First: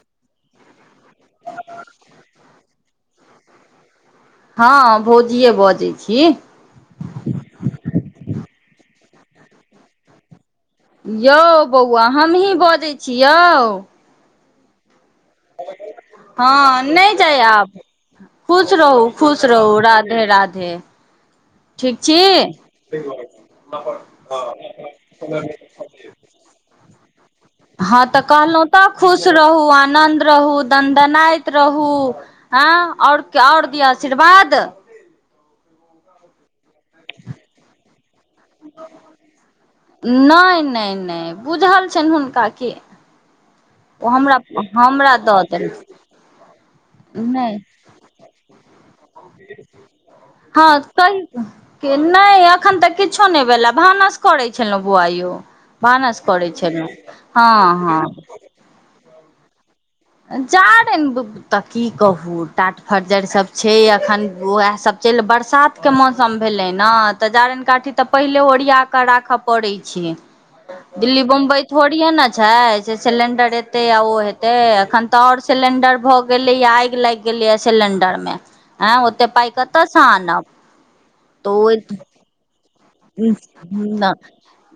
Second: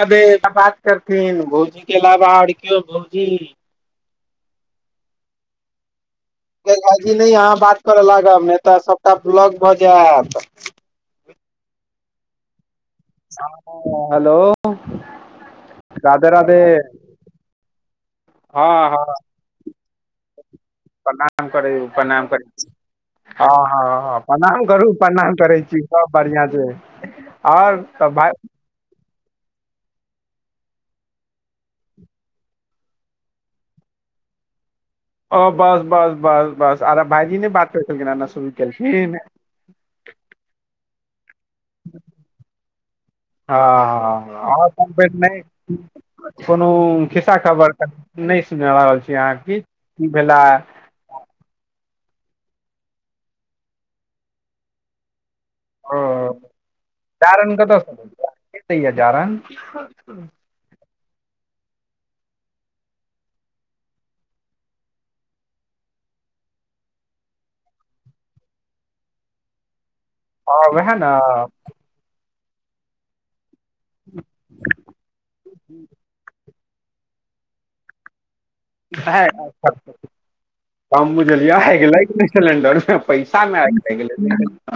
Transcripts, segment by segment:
अ बात करथिन भौजी के अलावा आओर केओ भौजी। हँ भौजिये बजै छी। भजी नहि अहाँ बात करय लागब ने तऽ सभटा ब्लॉग भऽ जायत। यौ बौआ हमहीं बजै छी। यौ ह हेलो। राधे राधे हँ नहि जाय आब हँ खुश हँ रहू खुश। राधे राधे। प्रणाम करै छी प्रणाम करैछी। हँ हँ प्रणाम करू प्रणाम करै छी सब बढ़िआं छै। आओर तऽ भाइ। कतऽ खुश रहू आनन्द रहू दनदनाइत रहू। हँ आओर आओर दिया आशीर्वाद। ओ बस बस बस बस आर भाईजी नहि बात करै छलखिन एना शुरू केलखिन नहि नहि नहि बुझल छनि हुनका कि, ओ हमरा हँ ह [unintelligible] हमरा नहि दऽ देलखिन कोनो खिस्सा नहि खबर नहि सुना रहल छी अहाँ की भेलए। हँ नहि एखन तऽ किछो नहि भेलए भानस करै छलहुँ बौआ यौ। भानस ओ करै छलहुं। जारनि कतऽ हँ सँ हँ, के दैये जारन? जारैन तऽ की कहू टाट फरजर सभ छै अखन उएह सब चलि बरसात के मौसम भेलै ने तऽ जारनि काठी तऽ पहिले ओरिया कऽ राखय पड़ैत छै। हँ वएह दिल्ली ने बम्बई थोड़िए ने छै सेे सिलेंडर एतै आ ओ हेतै। एखन तऽ आओर सिलेंडर भऽ गेलैए आगि लागि गेलैए सिलेंडर मे, हम बुझलियै ह आगि लागि गेलै सिलेडरमे। नह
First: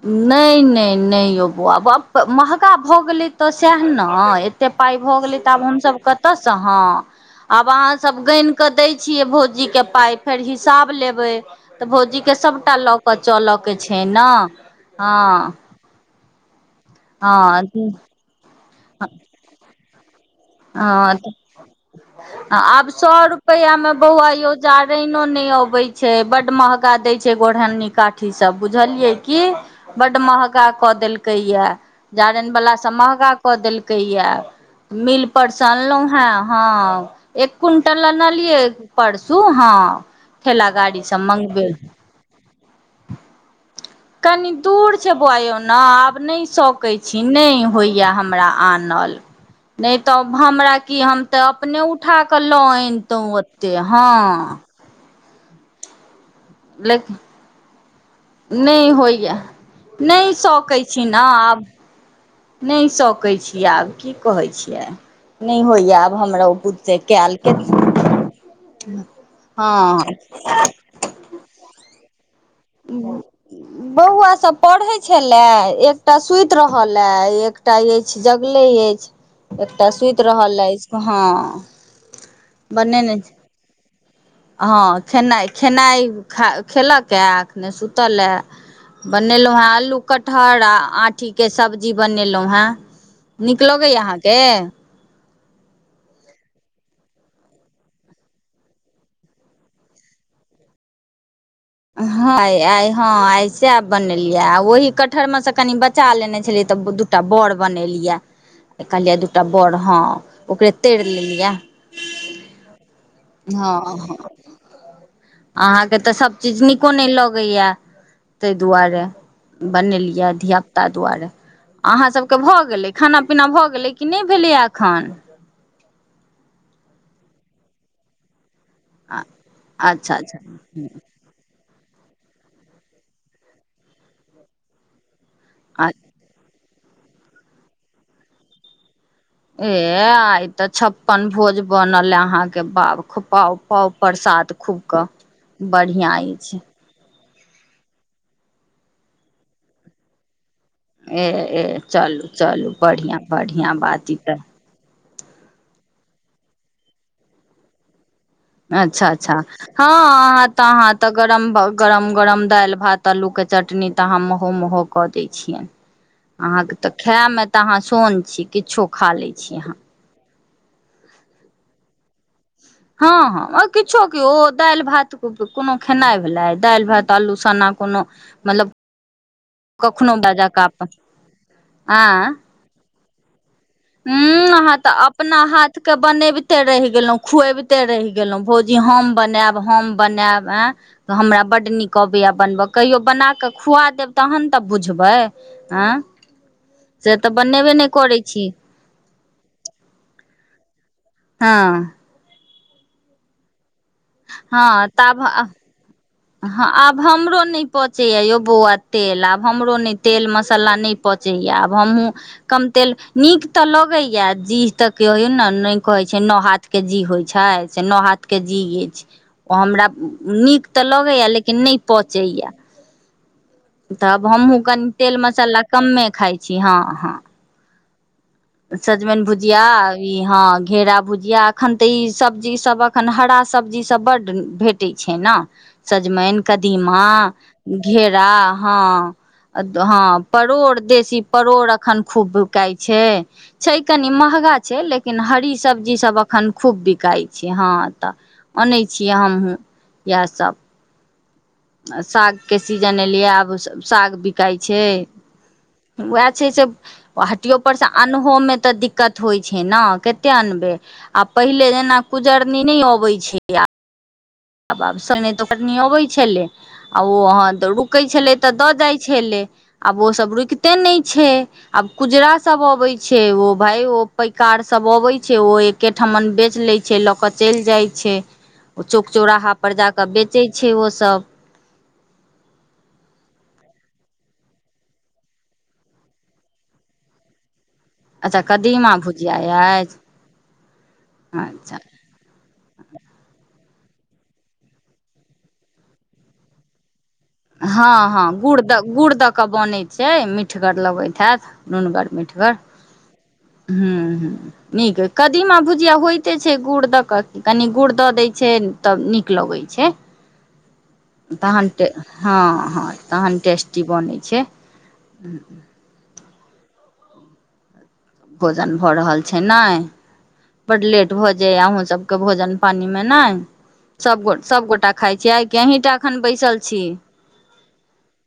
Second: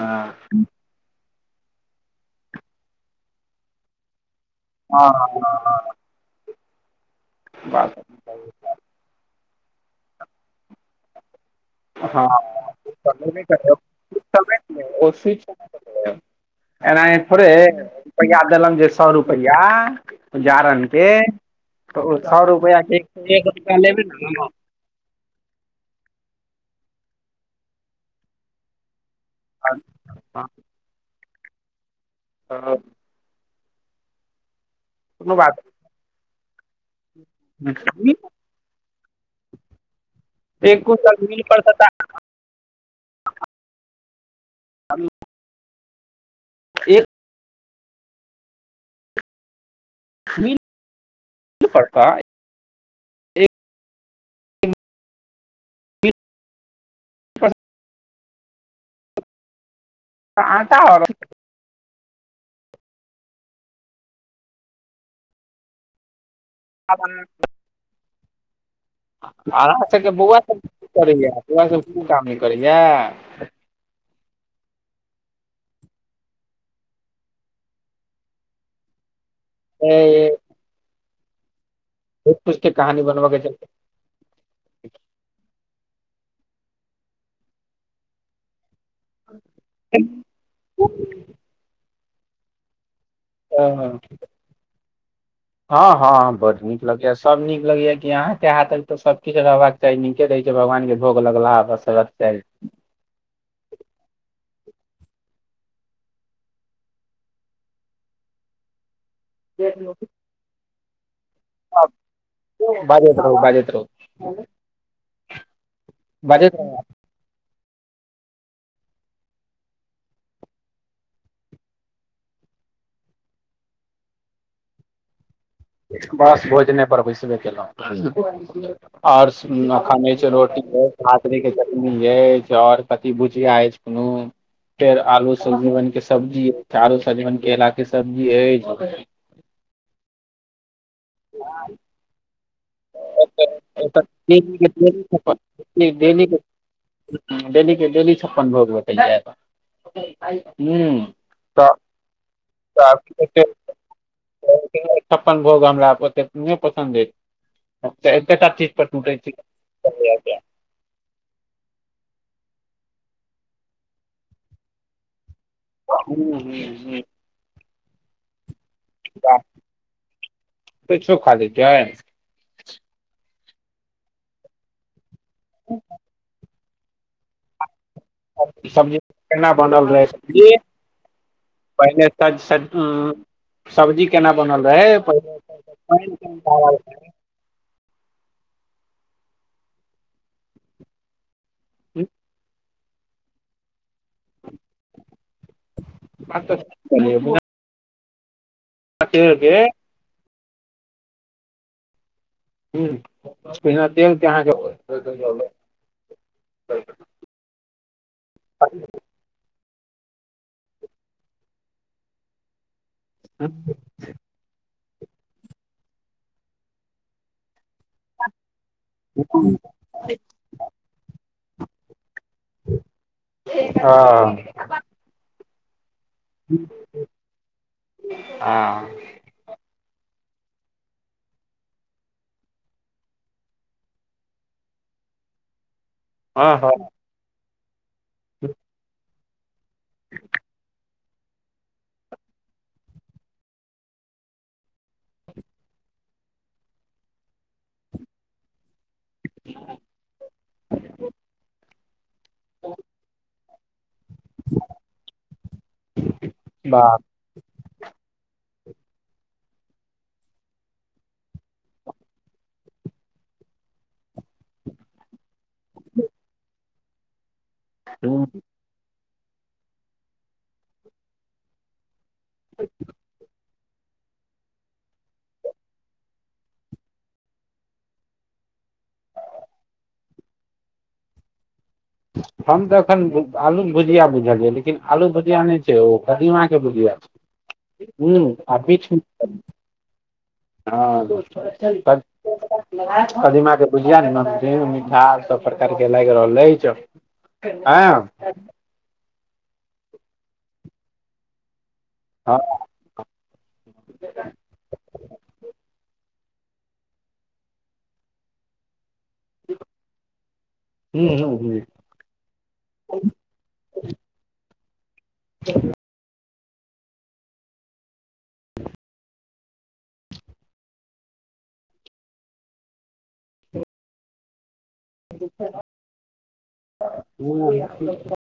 नहि नहि नहि यौ बौआ बाप महगा भऽ गेलै तऽ सएह ने एतेक पाइ भऽ गेलै तऽ आब हमसभ [unintelligible] आब बात अहां सब क दय छियै भौजी के पाय फेर हिसाब लेबै तऽ भौजी हँ के सबटा ल चलऽ के छै ने हँ। ह एनाहि थोड़े अइ हँ रुपैआ देलनि जे सए रुपैआ जारन के, हँ त ओ सए रुपआ आब के सौ एक रुपैया रुपआ मे लेबै ने बौआ यौ हम। जारैनो नहि अबै छै बड महगा दै छै गोरहन्नी काठी सब बुझलियै। की बड्ड महगा कऽ देलकै ये जारनि बला कोनो सब महगा कऽ देलकै यए मील बात परसँ अनलहुं हे। हँ, एक क्विंटल नहि अनलियै परसू हँ ठेला एक गाड़ी क्विंटल से मिल पर मंगबेलियै। कनी दूर छै बौवा यौ न आब नहि सकै एक छी नहि होइये हमरा आनल। नै तऽ मिल हमरा कि हम त अपने पर उठा तऽ के लऽ ऐनतौ ओते हँ। [inaudible] नहि होइये नहि आटा सकै आओर छी ने आब। नहि सकै छी आब की कहै छियै नहि होइये आब हमरो बुते से केएल। अहाँ सभके हँ बौआ सभ की करैए? बौआ सभ कीछो काम नहि करैये? ई बौआ सब पढ़ै छले एकटा सुति रहल ए एकटा अछि जगले अछि। एकटा सुति रहल अछि हँ। [unintelligible] के कहानी बनेने बनबऽ के चलते। हँ खेनाइ खेनाइ खा खेलक ए आ एखने सुतल ए। बनेलहुँ हेँ आलू कटहर आ आँठी के सब्जी बनेलहुँ हें। [inaudible] हँ हँ बड नीक लगैये सब नीक लगैये कि अहाँ के हाथक तऽ सब किछ रहबाक चाही, नीके रहै छै भगवान के भोग लगलाहा बस रहबाक हॅ चाही आइ हँं आइ सेएह बनेलियै आ ओहि कटहर में से कनी बचा लेने छलियै तऽ एकटा बड़ बनेलियेए कहलिये एकटा बड़ हँ ओकरे तैर लेलियै। बाजैत रहू बाजैत रहू अहाँके तऽ सब बाजैत चीज रहू न नहि लगैया ताहि दुआरे बनेलिये धियापुता दुआरे। अहाँसभके भऽ गेलै खाना पीना भऽ गेलै कि नहि भेलैए एखन। बस भोजने पर बैसबे केलहु। आओर खान अच्छा छै अच्छा रोटी भात के जमी अछि और कथि बुझिया अछि कोनो फेर आलू सजवन के सब्जी अईछ आलू सजमनि केलाक के सब्जी ह ए आइत [unintelligible] तऽ छप्पन भोज बनल अहाँके बउ खु पाउ पाउ डेली प्रसाद खूब कऽ। के बढ़िआँ अछि। डेली के डेली छप्पन भोग बटल जा [unintelligible] ए ए चलू चलू तऽ बढ़िआँ बढ़िआँ बात ई तऽ छप्पन भोग हमरा ओतेक नहि पसन्द अछि! तचीजपट अच्छा उठ छी अच्छा हँ [unintelligible] अहाँ तऽ अहाँ तऽ गरम गरम गरम दालि भात आल्लूके चटनी तऽ अहाँ महो महो कऽ दै छिअनि हूं हूं अहाँके तऽ हूं खाय मे तऽ अहाँ सोन छी किछो खा लै छी अहाँ त छ खाली छै [unintelligible] हँ हँ ओइ किछो के ओ दालि भात कोनो खेनाइ भेलै दालि भात आलू सना कोनो मतलब सबजी केना बनल रहै कखनो ब सबजी जाक [unintelligible] अपन पहिले त आँ [unintelligible] सब्जी केना उं बनल अहाँ तऽ रहै पहि [unintelligible] खुआबिते रहि गेलहु भौजी हम बनायब हम बनायब एं तऽ हमरा बड नीक अबैया बनब कहियो बना कऽ खुआ देब, तहन तऽ बुझबै आं से तऽ बनेबे नहि करै छी। अकेले हँ बिना तेल के अहांके [unintelligible] हं आब हमरो नहि पचैया यौ बौआ तेल आब हमरो नहि तेल मसाला नहि पचैया आब हमहूँ कम तेल नीक तऽ लगैया जी देखियो एना नहि ने कहै छै नो हाथ के जी होइ छै। से नो हाथ के जी अछि ओ हमरा नीक तऽ लगैया लेकिन नहि पचैया तऽ आब हँ हमहूँ कनी तेल मसाला कमे खाइ छी हँ हँ हँ सजमनि भुजिया ई हाँ घेरा भुजिया अखन तऽ ई सब्जी सब अखन हरा सब्जी सब बड भेटै छै ने सजमनि हँ हँ कदीमा घेरा हँ हँ परोड़ देशी परोड़ अखन खूब बिकाय छै छै कनी महगा छै लेकिन हरी सब्जीसभ एखन खूब बिकाइ छै हँ तऽ अनै छियै हमहूँ इएहसभ साग के सीजन एलैया आब साग बि काय छै उएह छै जे बाप ओ हटियो पर से अनहोमे तऽ दिक्कत होइ छै ने कते अनबै आ पहिले जेना कुजरनी नहि अबै छै आ आब आब [unintelligible] अबै छलै आ ओ अहाँ रुकै रे। छलै तऽ दऽ जाइ छलै, आब ओ सब रुकिते नहि छै, आब कुजरा सब अबै छै, ओ भाय ओ पैकार सब अबै छै, ओ एकेठमन बेच लै छै, लऽ केऽ चलि जाइ छै ओ चौंक चौराहा पर जाकऽ बेचै छै ओसब। हम तऽ एखन आलूक भुजिया बुझलियै, लेकिन आलू भुजिया नहि छै ओ कदीमाके भुजिया छय। हूं अच्छा आ कदीमा भुजिया [unintelligible] अछि हँ अच्छा [unintelligible] कदीमा के बुझिया मे नमकीन मीठास सब प्रकार के लागि रहल अइछ। हँ-हँ गुड़ दऽ-गुड़ दऽ कऽ बनै छै, मीठगर लगैत हैत नूनगर हँ मिठगर। [inaudible] हूं-हूं नीक, कदीमा भुजिया होइते छै गुड़ दऽ कऽ की, कनि गुड़ दऽ दैय छै तऽ नीक लगै छै। हूँ हूँ तहन टे हँ-हँ तहन टेस्टी बनै छै। भोजन भऽ रहल छै नाय। बड लेट भऽ जाय अहुँ सबके भोजन पानी मे नहि, सब गो सब गोटा खाइ छीयै, अहि टा एखन बैसल छी। [unintelligible]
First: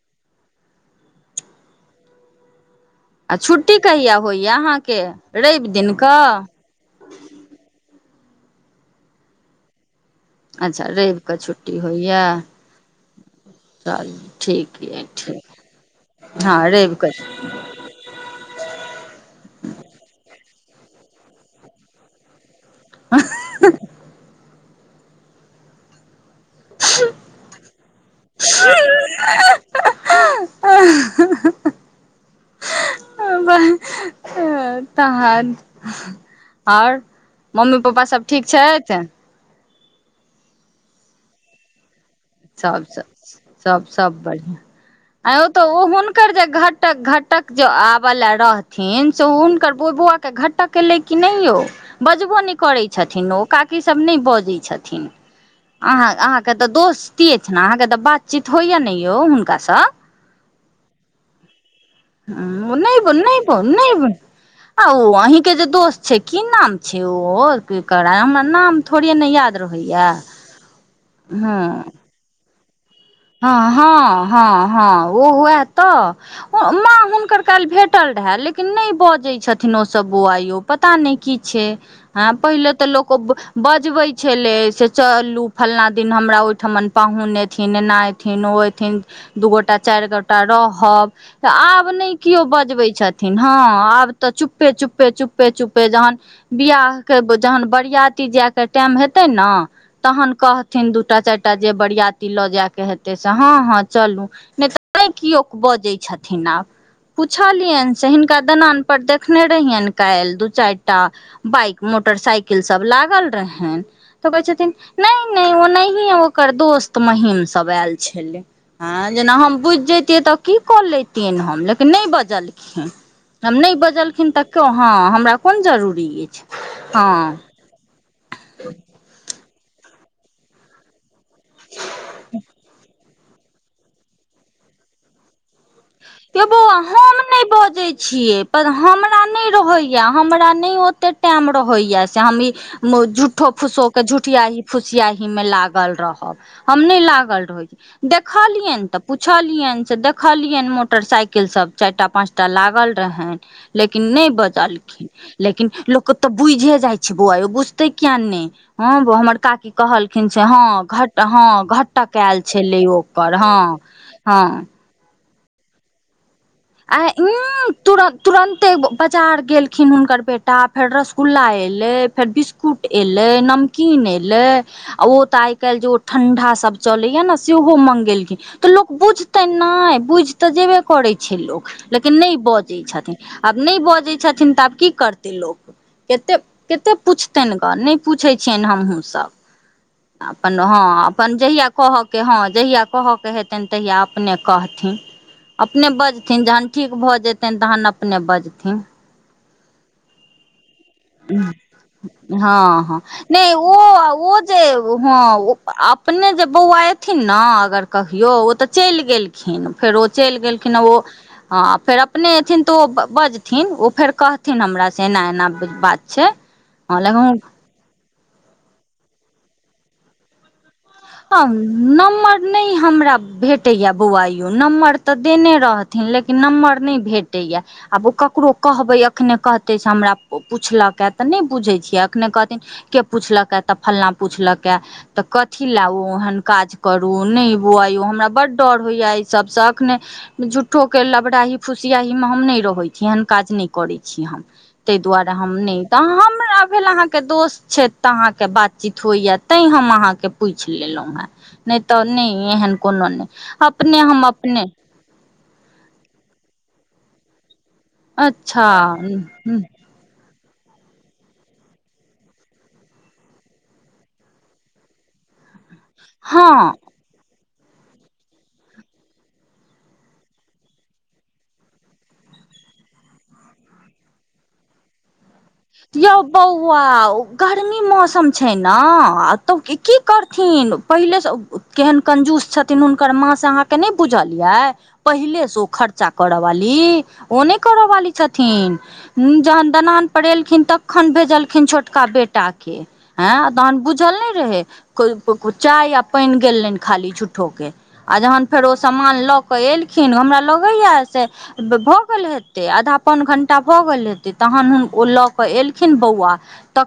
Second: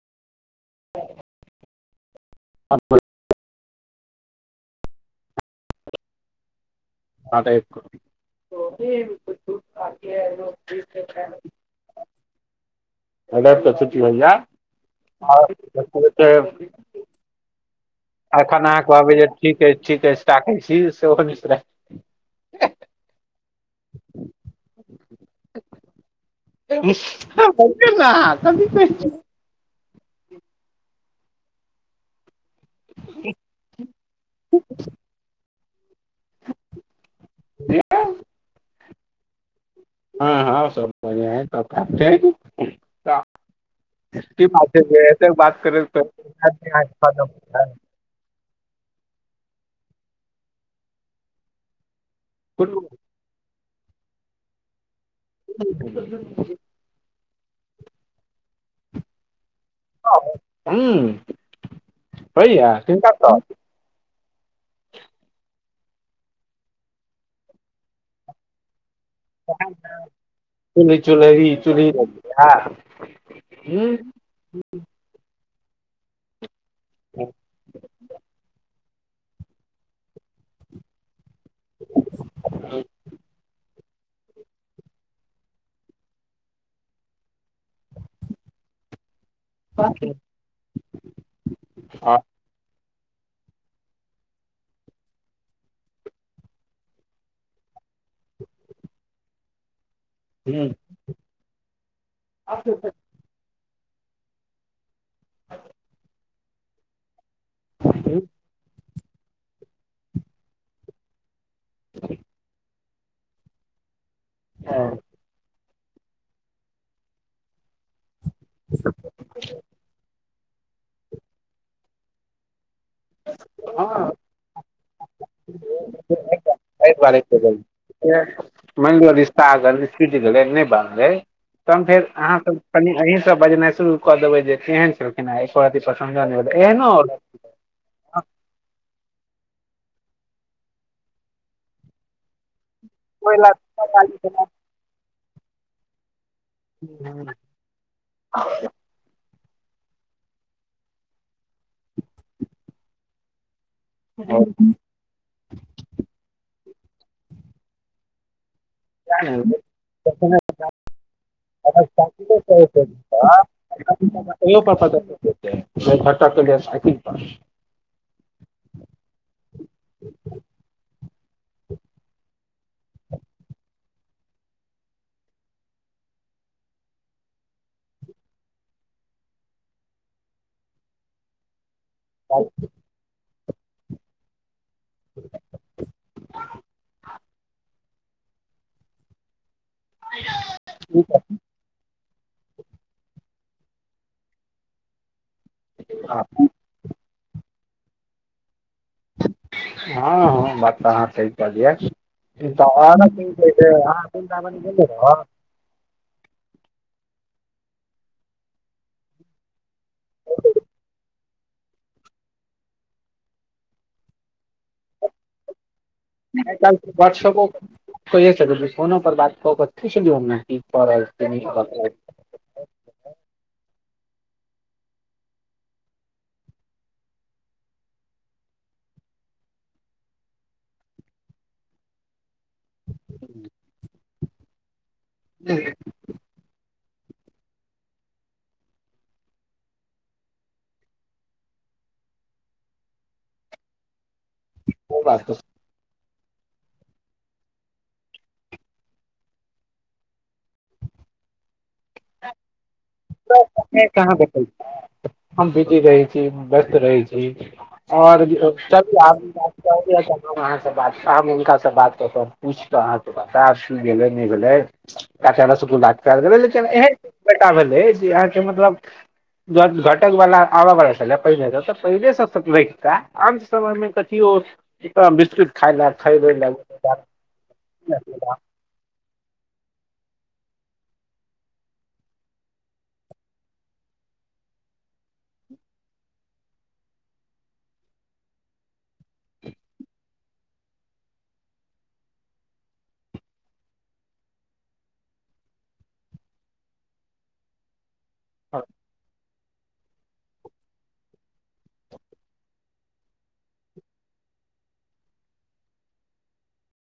अब [unintelligible] आ छुट्टी कहिया होइए अहाँके रवि दिन कऽ। हँ रवि कऽ। ओ रेव कऽ अच्छा रवि कऽ छुट्टी होइए। [unintelligible] चलु ठीक यै ठीक, हँ रवि कऽ एखन अहाँ कहबै जे, ठीक अय ठीक अछि राखै छी सेहो बिसराय अँऽ ह [unintelligible] कथी कहै छी। [unintelligible] औ बैह [unintelligible] तहन अओर मम्मी पप्पा सब ठीक छैथ। हँ-हँ सब बढ़ियां हय सब [unintelligible] छै। सब-सब-सब- सब की बढ़ियां, बात छै जे एतेक आ यौ बात तऽ ओ करैत हुनकर जे घटक-घटक जो आबऽ लै रह थीन, से हुनकर बो बौआ के घटक एलै की नहि यौ, बजबो नहि हूँ करै छ थिन, ओ काकी सब नहि बजै छथीन, अहाँ-अहाँके तऽ दोस् ती अछि नऽ, अहाँके तऽ बातचीत होइए नहि यौ हुनका सँ। हँ हूं होइए नहि किनका सँ। नहि नहि बै आ ओ अहीं के जे दोस्त छै, की नाम छै ओ ओ केकर हमरा नाम थोड़िये नहि याद रहैया। चुल चुल्ही-चुलही [unintelligible] हँ-हँ-हँ-हँ उ उहए तऽ, माँ हुनकर काल्हि भेटल रहै लेकिन नहि बजै छथिन ओसब बौआ यौ। पता नहि की छै, ऍ पहिले तऽ लोक बज जबै छलै, से चलु फलना दिन हमरा ओहिठमन पाहुन एथिन एना थिन ओ एथिन दू गोटा चारि गोटा रहब। तऽ आब नहि केओ बजबैत छथिन, हँ आब तऽ चुपे-चुपे-चुपे-चुपे जहन बियाहके जहन बरियाती जायके टाइम हेतै न तहन कहथिन दूटा चारिटा जे बरियती लऽ जाय के हेत तहिसँ हँ हॅं चलू नहि तऽ नहिै केओ बजै छथिन आब पूछलियैन से हिनका दनानपर देखने रहियैन काल्हि दू चैर टा बाइक मोटरसाइकिल सब लागल रहेैन तऽ कहेै हूँ छथिन नैय -नैय ओ ओकर दोस्त महीम सब एल छेलै हँ जेना हम बुइझ जैतियै तऽ की कऽ लेैतियैन हम लेकिन नै बजलखिन हम नै हँ बजलखिन तऽ क हँ हमरा कोन जरूरी अइछ हँ। [unintelligible] मैन लिअ रिश्ता अगर छुइट गेलै नै बनलै तहन फेर आहाँसब कनि अहींसब बजनाइ शुरू कऽ देबै जे केहन छौ [unintelligible] एहनो नै बजै छियै पर हम हमरा नै रहैया हमरा नै ओते टाइम रहैया से हम ई हम झूठो फूसो के झुठियहि फुसियाहि मे लागल रहब। हम नै लागल रहै छी देखलियैन तऽ पूछलियैन से देखलियैन मो मोटरसाइकिल सब चैरटा पाँचटा लागल रहेैन लेकिन नै बजलखिन। लेकिन लोकतऽ बुइझे जाइ छै बौआ यौ बुइझते किआ नै। हँ बौ हमर काकी कहलखिन से हँ घट हँ घटक एल छेलै ओ [unintelligible] एक घंटा पहले से आय उं तु- तुरन्ते बाजार गेलखिन हुनकर बेटा फेर रसगुल्ला एलै फेर बिस्क कूट एलै नमकीन एलै आ ओ तऽ आय कैल्ह जे ओ ठंण्डा सब चलैया ने सेहो मंगेलखिन। तऽ लोक बुझतैन नै बुइझ तऽ जेबे करै छै लोक लेकिन नै बजै छथिन आब नै बजै छथिन तऽ आब की करतै लोक कते -कते पूछतेैन ग नै पुछैछियैन हमहूँ सब आ हँ अपन हँ जहिया कहऽके हँ जहिया कहऽके हेतैन तहिया अपने कहथिन। अपने बजथिन जहन ठीक भऽ जेतैन तहन अपने बजथिन। हँ हँ बात तऽ अहाँ सही कहलियै ई तऽ हँ हँ औरत नै ओ अहाँ -ओ जे वृन्दावन गेल रहौ हँ ओ अप ने जे बौआ एथिन ने अगर कहियो ओ तऽ चैल गेलखिन फेर ओ चैल गेलखिन आ ओ हँ फेर अपने एयथिन तऽ ओ बजथिन ओ फेर कहथिन हमरा से एना -एना बात छै हँ लेकिन [unintelligible] फोन पर बात [unintelligible] हँ रहल छी नंम्बर नै हमरा भेटैये बौआयो नम्बर तऽ देने रहथिन लेकिन नम्बर नै भेटैया। आब ओ ककरो कहबै एखने कहतै से हमरा पुछलक हए तऽ ने बुझै छियै एखने कहथिन। के पूछलक तऽ फलना पूछलक तऽ कथी ओ ओहन काज करू नै बौआ यौ हमरा बड़ डर होइया एहि सबसँ अखने झूट्ठोके लबरााही फुसियाहीमे हम नै रहै छी एहन काज नै करै छी हम तैय ओ बात दुआरे हम नैय। तऽ हमरा भेल अहाँके दोस्त छैथ तऽ अहाँके बातचीत होइया तैं हम अहाँके पूइछ लेल हें नै तऽ नै एहन कोनो नै तऽ अपने कहाँ हम देखै छी अपने हम बिजी रहै छी व्यस्त रहै छी और [unintelligible] अच्छा अहाँ से बातब हुनका से बात कऽ कऽ पूइछ कऽ अहाँ से बतेआब से कि भेलै नै भेलै। अचानक सुकु ल पल गेलै हँ लेकिन एहन बेटा भेलै जे अहाँके मतलब जौ घटक वला आबऽ बला छलै पहिले सँ, तऽ पहिले सँ तकबैताऽ। आन समय मे कथियो, एकटा विस्तृत यौ बौआ ओ गर्मी मौसम छैन हाॅं त की की करथिन? पहिले स ओ केहन कंजूस छतहिन उनकर माँ से अहां त नैय बुझलियै? पहिलेसँ ओ खर्चा करऽवाली, ओ नैय करऽवाली छथिन। उम्म, जखन दलानपर एलखिन तखन भेजलखिन छोटका बेटाके। हैं, तहन बुझल नै रहै? कोइ चाय आ पइन गेलनि खाली झूट्ठो के। आ जहन फेर ओ सामान लऽ कऽ एलखिन, हमरा लगैयैऽ से भऽ गेल हेतै, आधा पौन घंटा भऽ गेल हेतै, तहन हुन ओ लऽ एलखिन बौआ तऽ